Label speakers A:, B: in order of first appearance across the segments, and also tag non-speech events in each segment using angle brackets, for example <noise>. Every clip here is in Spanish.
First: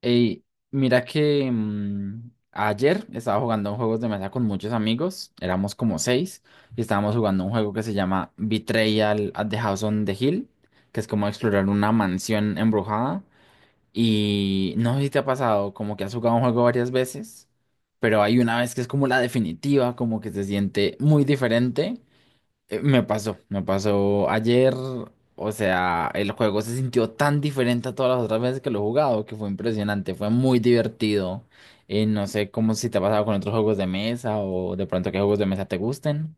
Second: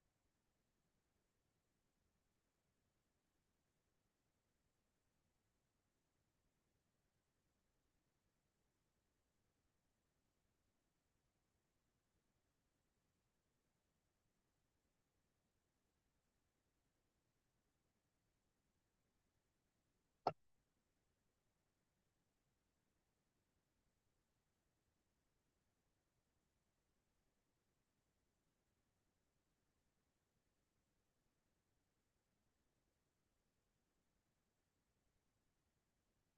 A: Ey, mira que ayer estaba jugando juegos de mesa con muchos amigos, éramos como 6, y estábamos jugando un juego que se llama Betrayal at the House on the Hill, que es como explorar una mansión embrujada. Y no sé si te ha pasado, como que has jugado un juego varias veces, pero hay una vez que es como la definitiva, como que se siente muy diferente. Me pasó, me pasó ayer, o sea, el juego se sintió tan diferente a todas las otras veces que lo he jugado, que fue impresionante, fue muy divertido. Y no sé cómo si te ha pasado con otros juegos de mesa o de pronto qué juegos de mesa te gusten.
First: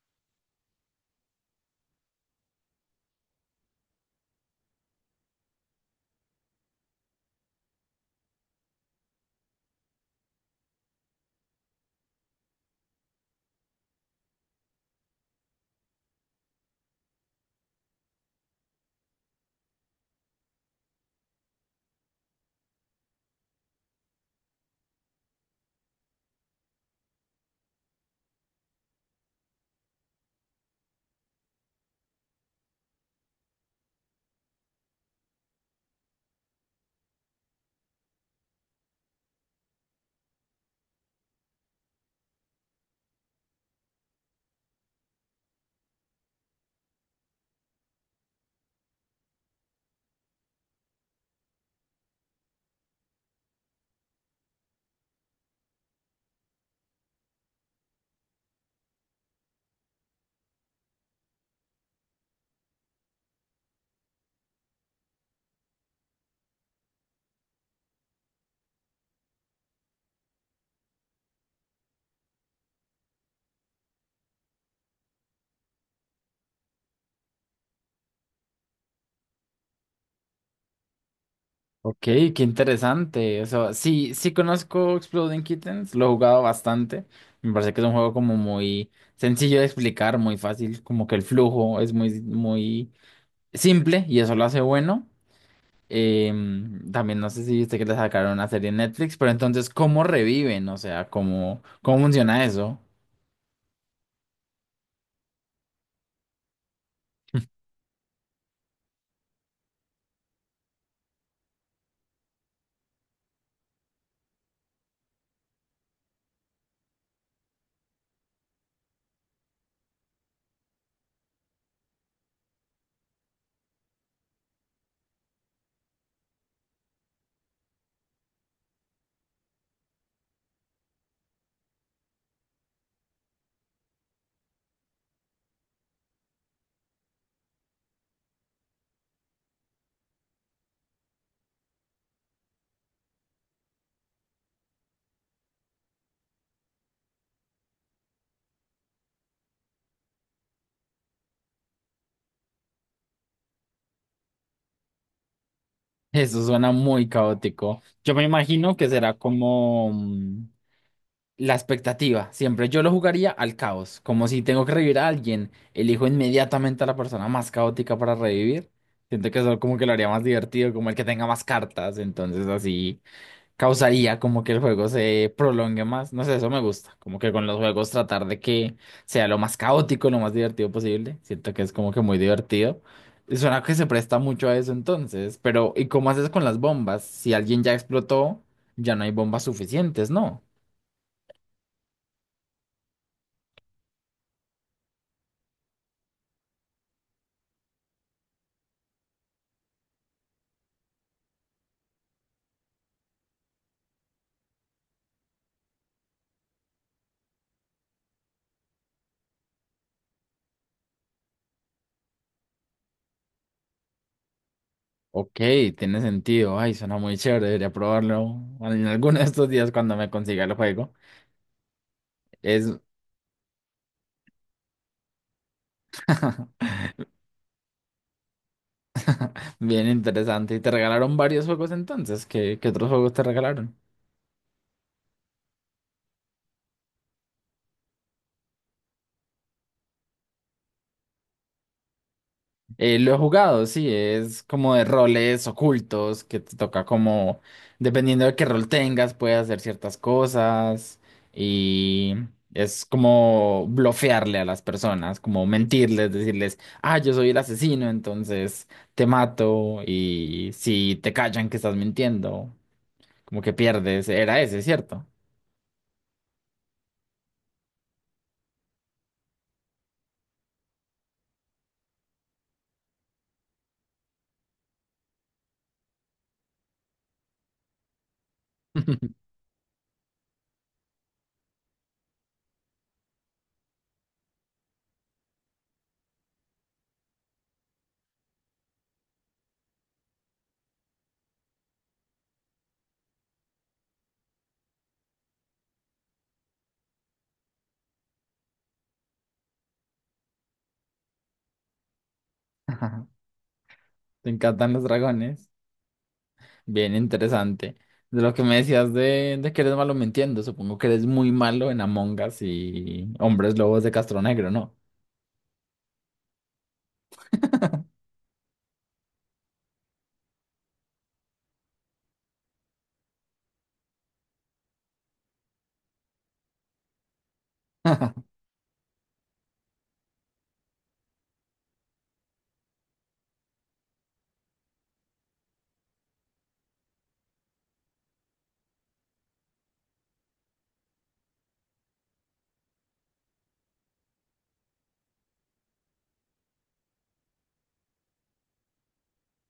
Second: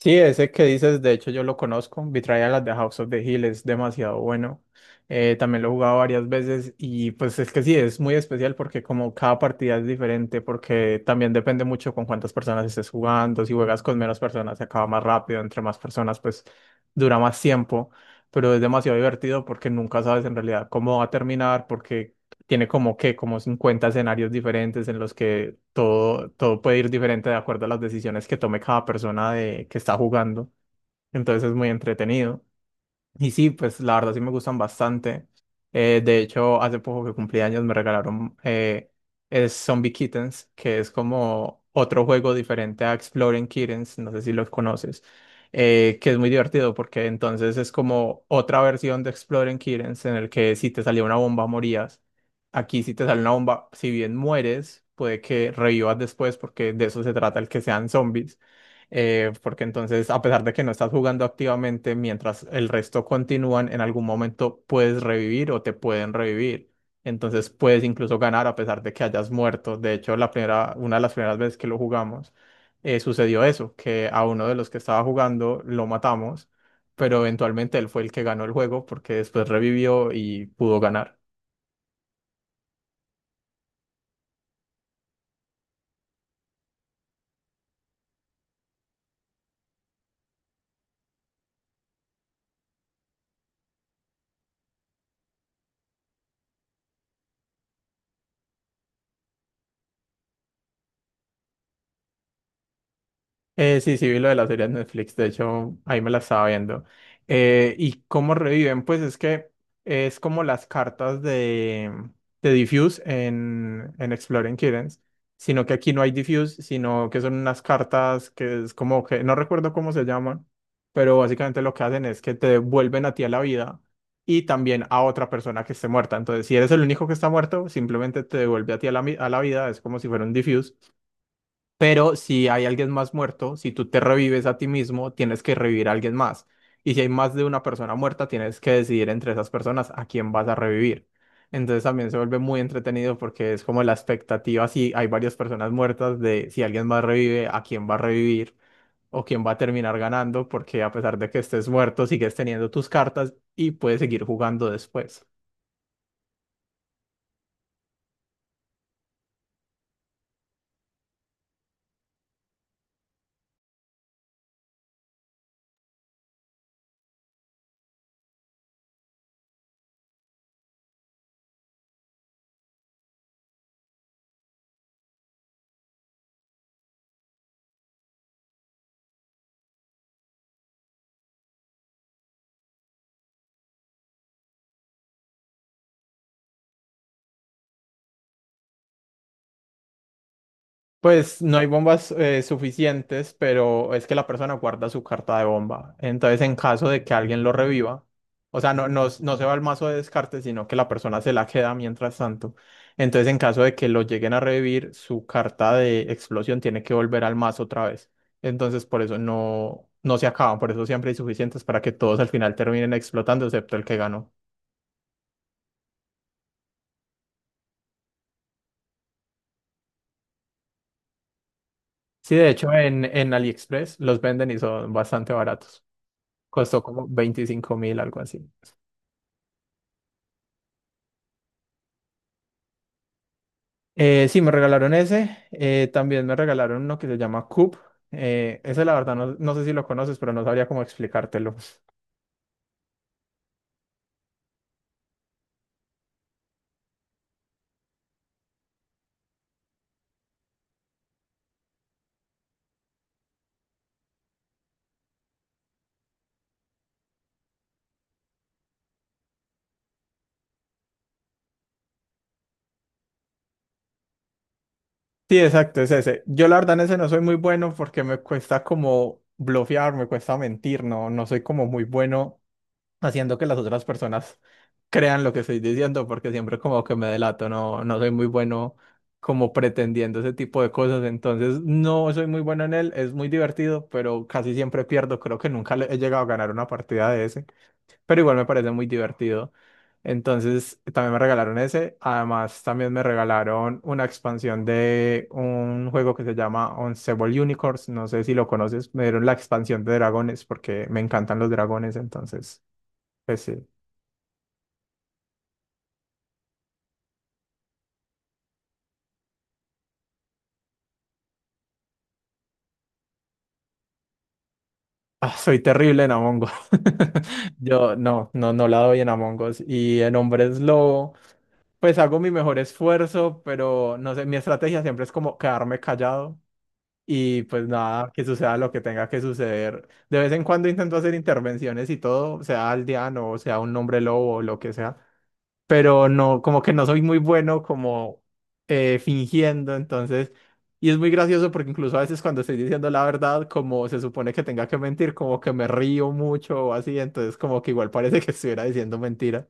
B: Sí, ese que dices, de hecho yo lo conozco, las de House of the Hill es demasiado bueno. También lo he jugado varias veces y pues es que sí, es muy especial porque como cada partida es diferente, porque también depende mucho con cuántas personas estés jugando. Si juegas con menos personas se acaba más rápido, entre más personas pues dura más tiempo, pero es demasiado divertido porque nunca sabes en realidad cómo va a terminar, porque tiene como que como 50 escenarios diferentes en los que todo, todo puede ir diferente de acuerdo a las decisiones que tome cada persona que está jugando. Entonces es muy entretenido. Y sí, pues la verdad sí me gustan bastante. De hecho, hace poco que cumplí años me regalaron, es Zombie Kittens, que es como otro juego diferente a Exploring Kittens, no sé si los conoces, que es muy divertido porque entonces es como otra versión de Exploring Kittens en el que si te salía una bomba morías. Aquí si te sale una bomba, si bien mueres, puede que revivas después porque de eso se trata el que sean zombies, porque entonces, a pesar de que no estás jugando activamente, mientras el resto continúan, en algún momento puedes revivir o te pueden revivir. Entonces puedes incluso ganar a pesar de que hayas muerto. De hecho, la primera, una de las primeras veces que lo jugamos, sucedió eso, que a uno de los que estaba jugando lo matamos, pero eventualmente él fue el que ganó el juego porque después revivió y pudo ganar.
A: Ok, qué interesante. O sea, sí, sí conozco Exploding Kittens, lo he jugado bastante. Me parece que es un juego como muy sencillo de explicar, muy fácil, como que el flujo es muy simple y eso lo hace bueno. También no sé si viste que le sacaron una serie en Netflix, pero entonces, ¿cómo reviven? O sea, ¿cómo, cómo funciona eso?
B: Sí, sí, vi lo de la serie de Netflix, de hecho, ahí me la estaba viendo. ¿Y cómo reviven? Pues es que es como las cartas de Diffuse en Exploring Kittens, sino que aquí no hay Diffuse, sino que son unas cartas que es como que, no recuerdo cómo se llaman, pero básicamente lo que hacen es que te vuelven a ti a la vida y también a otra persona que esté muerta. Entonces, si eres el único que está muerto, simplemente te devuelve a ti a la, a la vida, es como si fuera un Diffuse. Pero si hay alguien más muerto, si tú te revives a ti mismo, tienes que revivir a alguien más. Y si hay más de una persona muerta, tienes que decidir entre esas personas a quién vas a revivir. Entonces también se vuelve muy entretenido porque es como la expectativa, si hay varias personas muertas, de si alguien más revive, a quién va a revivir o quién va a terminar ganando, porque a pesar de que estés muerto, sigues teniendo tus cartas y puedes seguir jugando después.
A: Eso suena muy caótico. Yo me imagino que será como la expectativa. Siempre yo lo jugaría al caos, como si tengo que revivir a alguien, elijo inmediatamente a la persona más caótica para revivir. Siento que eso como que lo haría más divertido, como el que tenga más cartas, entonces así causaría como que el juego se prolongue más. No sé, eso me gusta. Como que con los juegos tratar de que sea lo más caótico, lo más divertido posible. Siento que es como que muy divertido. Y suena que se presta mucho a eso entonces. Pero, ¿y cómo haces con las bombas? Si alguien ya explotó, ya no hay bombas suficientes, ¿no?
B: Pues no hay bombas suficientes, pero es que la persona guarda su carta de bomba. Entonces, en caso de que alguien lo reviva, o sea, no se va al mazo de descarte, sino que la persona se la queda mientras tanto. Entonces, en caso de que lo lleguen a revivir, su carta de explosión tiene que volver al mazo otra vez. Entonces, por eso no se acaban, por eso siempre hay suficientes para que todos al final terminen explotando, excepto el que ganó.
A: Ok, tiene sentido. Ay, suena muy chévere. Debería probarlo en alguno de estos días cuando me consiga el juego.
B: Sí, de hecho,
A: Es
B: en AliExpress los venden y son bastante baratos.
A: <laughs>
B: Costó como 25.000, algo así.
A: bien interesante. ¿Y te regalaron varios juegos entonces? ¿Qué otros juegos te regalaron?
B: Sí, me regalaron ese. También me regalaron uno que se llama Coop. Ese, la verdad, no sé si lo conoces, pero no sabría cómo explicártelo.
A: Lo he jugado, sí, es como de roles ocultos que te toca como, dependiendo de qué rol tengas, puedes hacer ciertas cosas y es como blofearle a las personas, como mentirles, decirles, ah, yo soy el asesino, entonces te mato y si te callan que estás mintiendo, como que pierdes, era ese, ¿cierto?
B: Sí, exacto, es ese. Yo, la verdad, en ese no soy muy bueno porque me cuesta como blofear, me cuesta mentir, no soy como muy bueno haciendo que las otras personas crean lo que estoy diciendo porque siempre como que me delato, no soy muy bueno
A: <laughs>
B: como pretendiendo ese tipo de cosas, entonces no soy muy bueno en él, es muy divertido, pero casi siempre pierdo, creo que nunca he llegado a ganar una partida de ese, pero igual me parece muy divertido. Entonces, también me regalaron ese. Además, también me regalaron una expansión de un juego que se llama Unstable Unicorns. No sé si lo conoces. Me dieron la expansión de dragones porque me encantan los dragones. Entonces, pues sí.
A: Te encantan los dragones. Bien interesante. De lo que me decías de que eres malo mintiendo, supongo que eres muy malo en Among Us y Hombres Lobos de Castro Negro, ¿no?
B: Ah, soy terrible en Among Us. <laughs> Yo no la doy en Among Us. Y en Hombres Lobo, pues hago mi mejor esfuerzo, pero no sé, mi estrategia siempre es como quedarme callado. Y pues nada, que
A: <laughs>
B: suceda lo que tenga que suceder. De vez en cuando intento hacer intervenciones y todo, sea aldeano o sea un hombre lobo o lo que sea, pero no, como que no soy muy bueno como fingiendo. Entonces, y es muy gracioso porque incluso a veces cuando estoy diciendo la verdad, como se supone que tenga que mentir, como que me río mucho o así, entonces como que igual parece que estuviera diciendo mentira.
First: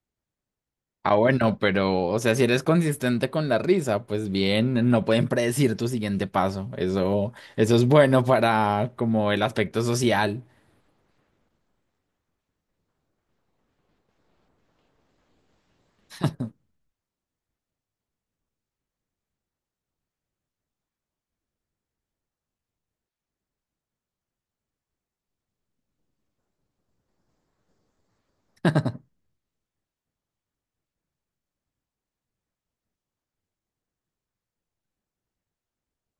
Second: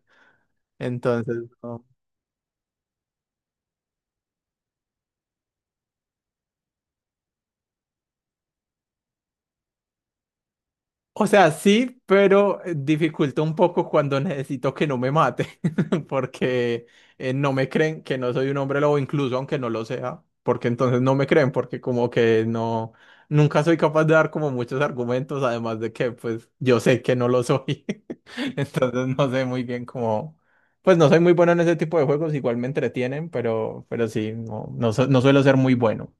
A: Ah,
B: Entonces,
A: bueno,
B: no.
A: pero, o sea, si eres consistente con la risa, pues bien, no pueden predecir tu siguiente paso. Eso es bueno para como el aspecto social.
B: O sea, sí, pero dificulta un poco cuando necesito que no me mate, <laughs> porque no me creen que no soy un hombre lobo, incluso aunque no lo sea, porque entonces no me creen, porque como que no, nunca soy capaz de dar como muchos argumentos, además de que pues yo sé que no lo soy, <laughs> entonces no sé muy bien cómo, pues no soy muy bueno en ese tipo de juegos, igual me entretienen, pero, pero sí, no suelo ser muy bueno,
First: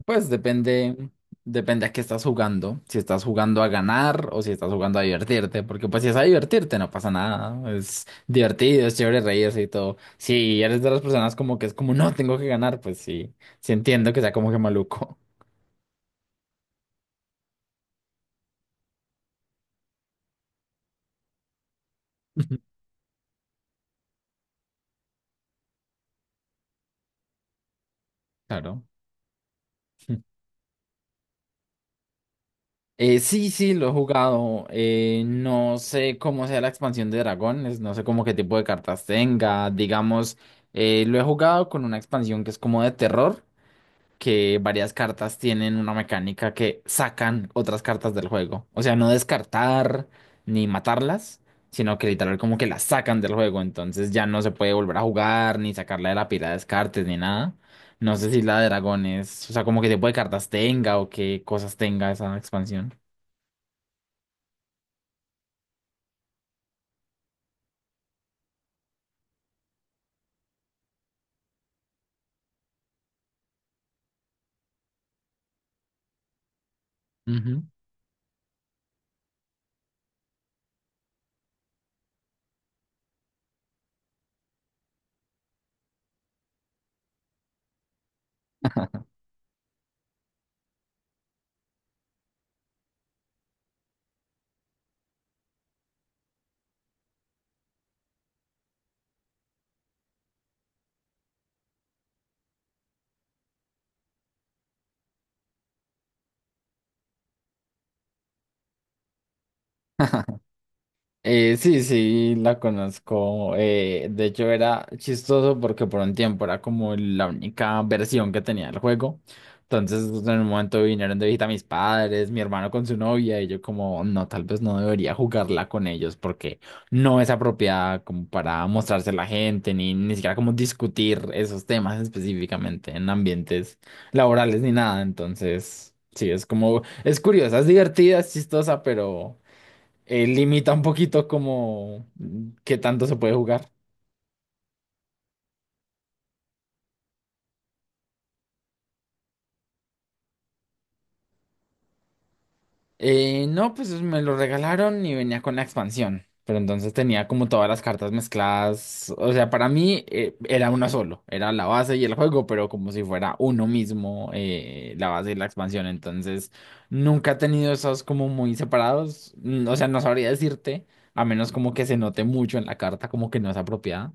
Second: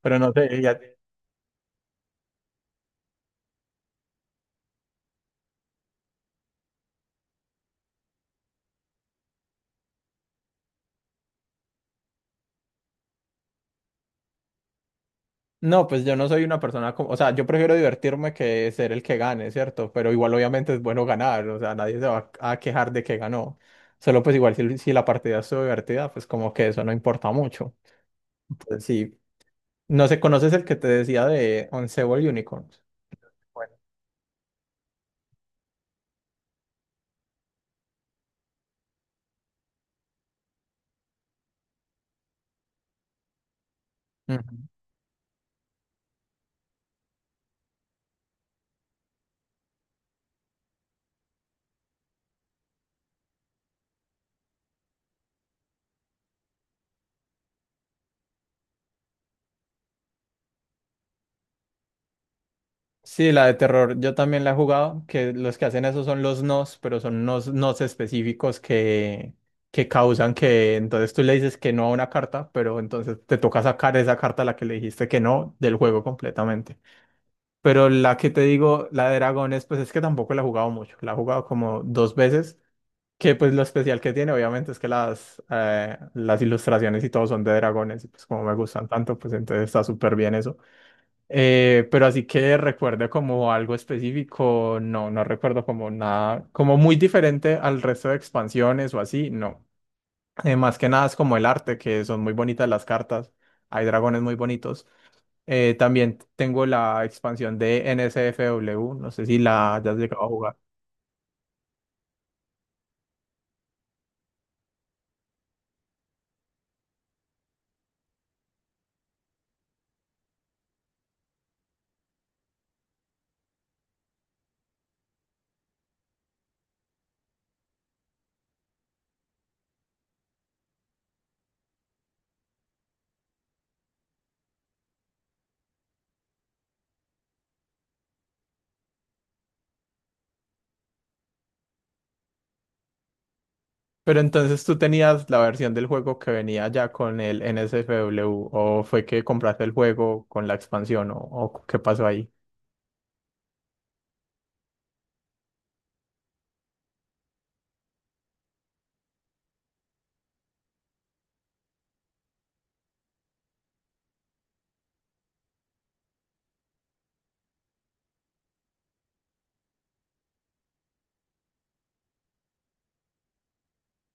B: pero
A: Pues
B: no sé.
A: depende, depende a qué estás jugando. Si estás jugando a ganar o si estás jugando a divertirte, porque pues si es a divertirte no pasa nada. Es divertido, es chévere reírse y todo. Si eres de las personas como que es como, no, tengo que ganar, pues sí, sí entiendo que sea como que maluco.
B: No, pues yo no soy una persona como, o sea, yo prefiero divertirme que ser el que gane, ¿cierto? Pero igual obviamente es bueno ganar, o sea, nadie se va a
A: <laughs>
B: quejar de que ganó. Solo pues igual si, si la partida estuvo divertida, pues como que eso no importa mucho. Entonces
A: Claro.
B: sí, no sé, ¿conoces el que te decía de Once Unicorns?
A: Sí, sí, lo he jugado. No sé cómo sea la expansión de dragones, no sé cómo qué tipo de cartas tenga. Digamos, lo he jugado con una expansión que es como de terror, que
B: Bueno.
A: varias cartas tienen una mecánica que sacan otras cartas del juego. O sea, no descartar ni matarlas, sino que literal como que las sacan del juego. Entonces ya no se puede volver a jugar, ni sacarla de la pila de descartes, ni nada. No sé si la de dragones, o sea, como que tipo de cartas tenga o qué cosas tenga esa expansión.
B: Sí, la de terror, yo también la he jugado, que los que hacen eso son los nos, pero son nos específicos que causan que entonces tú le dices que no a una carta, pero entonces te toca sacar esa carta a la que le dijiste que no del juego completamente. Pero la que te digo, la de dragones, pues es que tampoco la he jugado mucho, la he jugado como dos veces, que pues lo especial que tiene obviamente es que las ilustraciones y todo son de dragones, y pues como me gustan tanto, pues entonces está súper bien eso. Pero así que recuerde como algo específico, no, no recuerdo como nada, como muy diferente al resto de expansiones o así, no. Más que nada es como el arte, que son muy bonitas las cartas, hay dragones muy bonitos. También tengo la expansión de NSFW, no sé si la hayas llegado a jugar.
A: Sí, sí, la conozco. De hecho, era chistoso porque por un tiempo era como la única versión que tenía el juego. Entonces, en un momento vinieron de visita mis padres, mi hermano con su novia, y yo como, no, tal vez no debería jugarla con ellos porque no es apropiada como para mostrarse a la gente, ni, ni siquiera como discutir esos temas específicamente en ambientes laborales ni nada. Entonces, sí, es como, es curiosa, es divertida, es chistosa, pero limita un poquito como qué tanto se puede jugar.
B: Pero entonces tú tenías la versión del juego que venía ya con el NSFW, o fue que compraste el juego con la expansión, o qué pasó ahí.
A: No, pues me lo regalaron y venía con la expansión, pero entonces tenía como todas las cartas mezcladas. O sea, para mí era uno solo, era la base y el juego, pero como si fuera uno mismo, la base y la expansión. Entonces nunca he tenido esos como muy separados. O sea, no sabría decirte, a menos como que se note mucho en la carta como que no es apropiada,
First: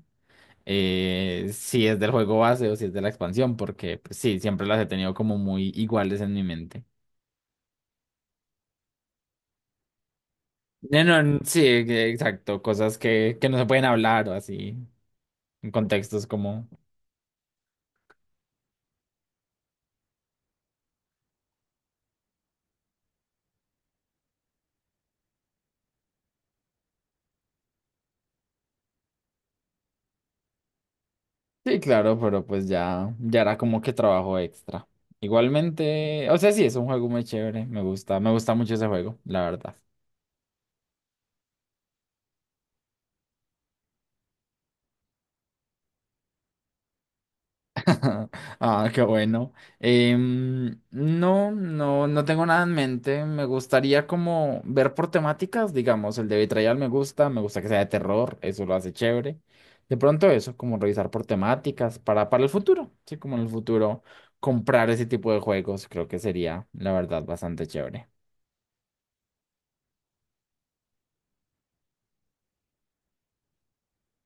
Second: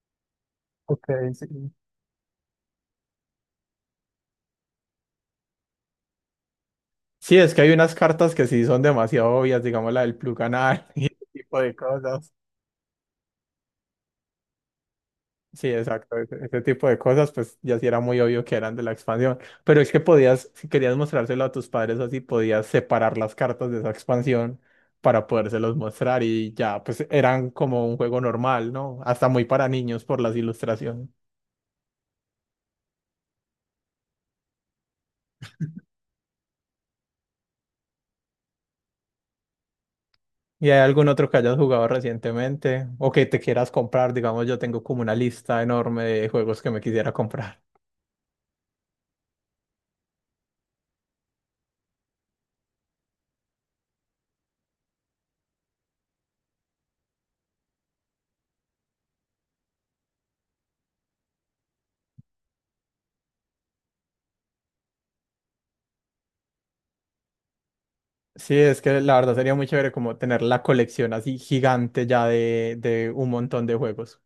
B: Ok, sí.
A: si es del juego base o si es de la expansión, porque pues, sí, siempre las he tenido como muy iguales en mi mente.
B: Sí, es que hay unas cartas que sí son demasiado obvias, digamos la del plug anal <laughs>
A: No,
B: y
A: no,
B: ese
A: n-
B: tipo
A: sí,
B: de
A: e-
B: cosas.
A: exacto, cosas que no se pueden hablar o así,
B: Sí,
A: en
B: exacto,
A: contextos
B: ese
A: como...
B: tipo de cosas, pues ya sí era muy obvio que eran de la expansión. Pero es que podías, si querías mostrárselo a tus padres así, podías separar las cartas de esa expansión para podérselos mostrar y ya, pues eran como un juego normal, ¿no? Hasta muy para niños por las ilustraciones.
A: Sí, claro, pero pues ya, ya era como que trabajo extra. Igualmente, o sea, sí, es un juego muy chévere, me gusta mucho ese juego, la verdad.
B: ¿Y hay algún otro que hayas jugado recientemente o que te quieras comprar? Digamos, yo tengo como una lista enorme de juegos que me quisiera comprar.
A: <laughs> Ah, qué bueno. No, no, no tengo nada en mente. Me gustaría como ver por temáticas, digamos, el de Betrayal me gusta que sea de terror, eso lo hace chévere. De pronto eso, como revisar por temáticas para el futuro, sí, como en el futuro comprar ese tipo de juegos, creo que sería, la verdad, bastante chévere.
B: Sí, es que la verdad sería muy chévere como tener la colección así gigante ya de un montón de juegos.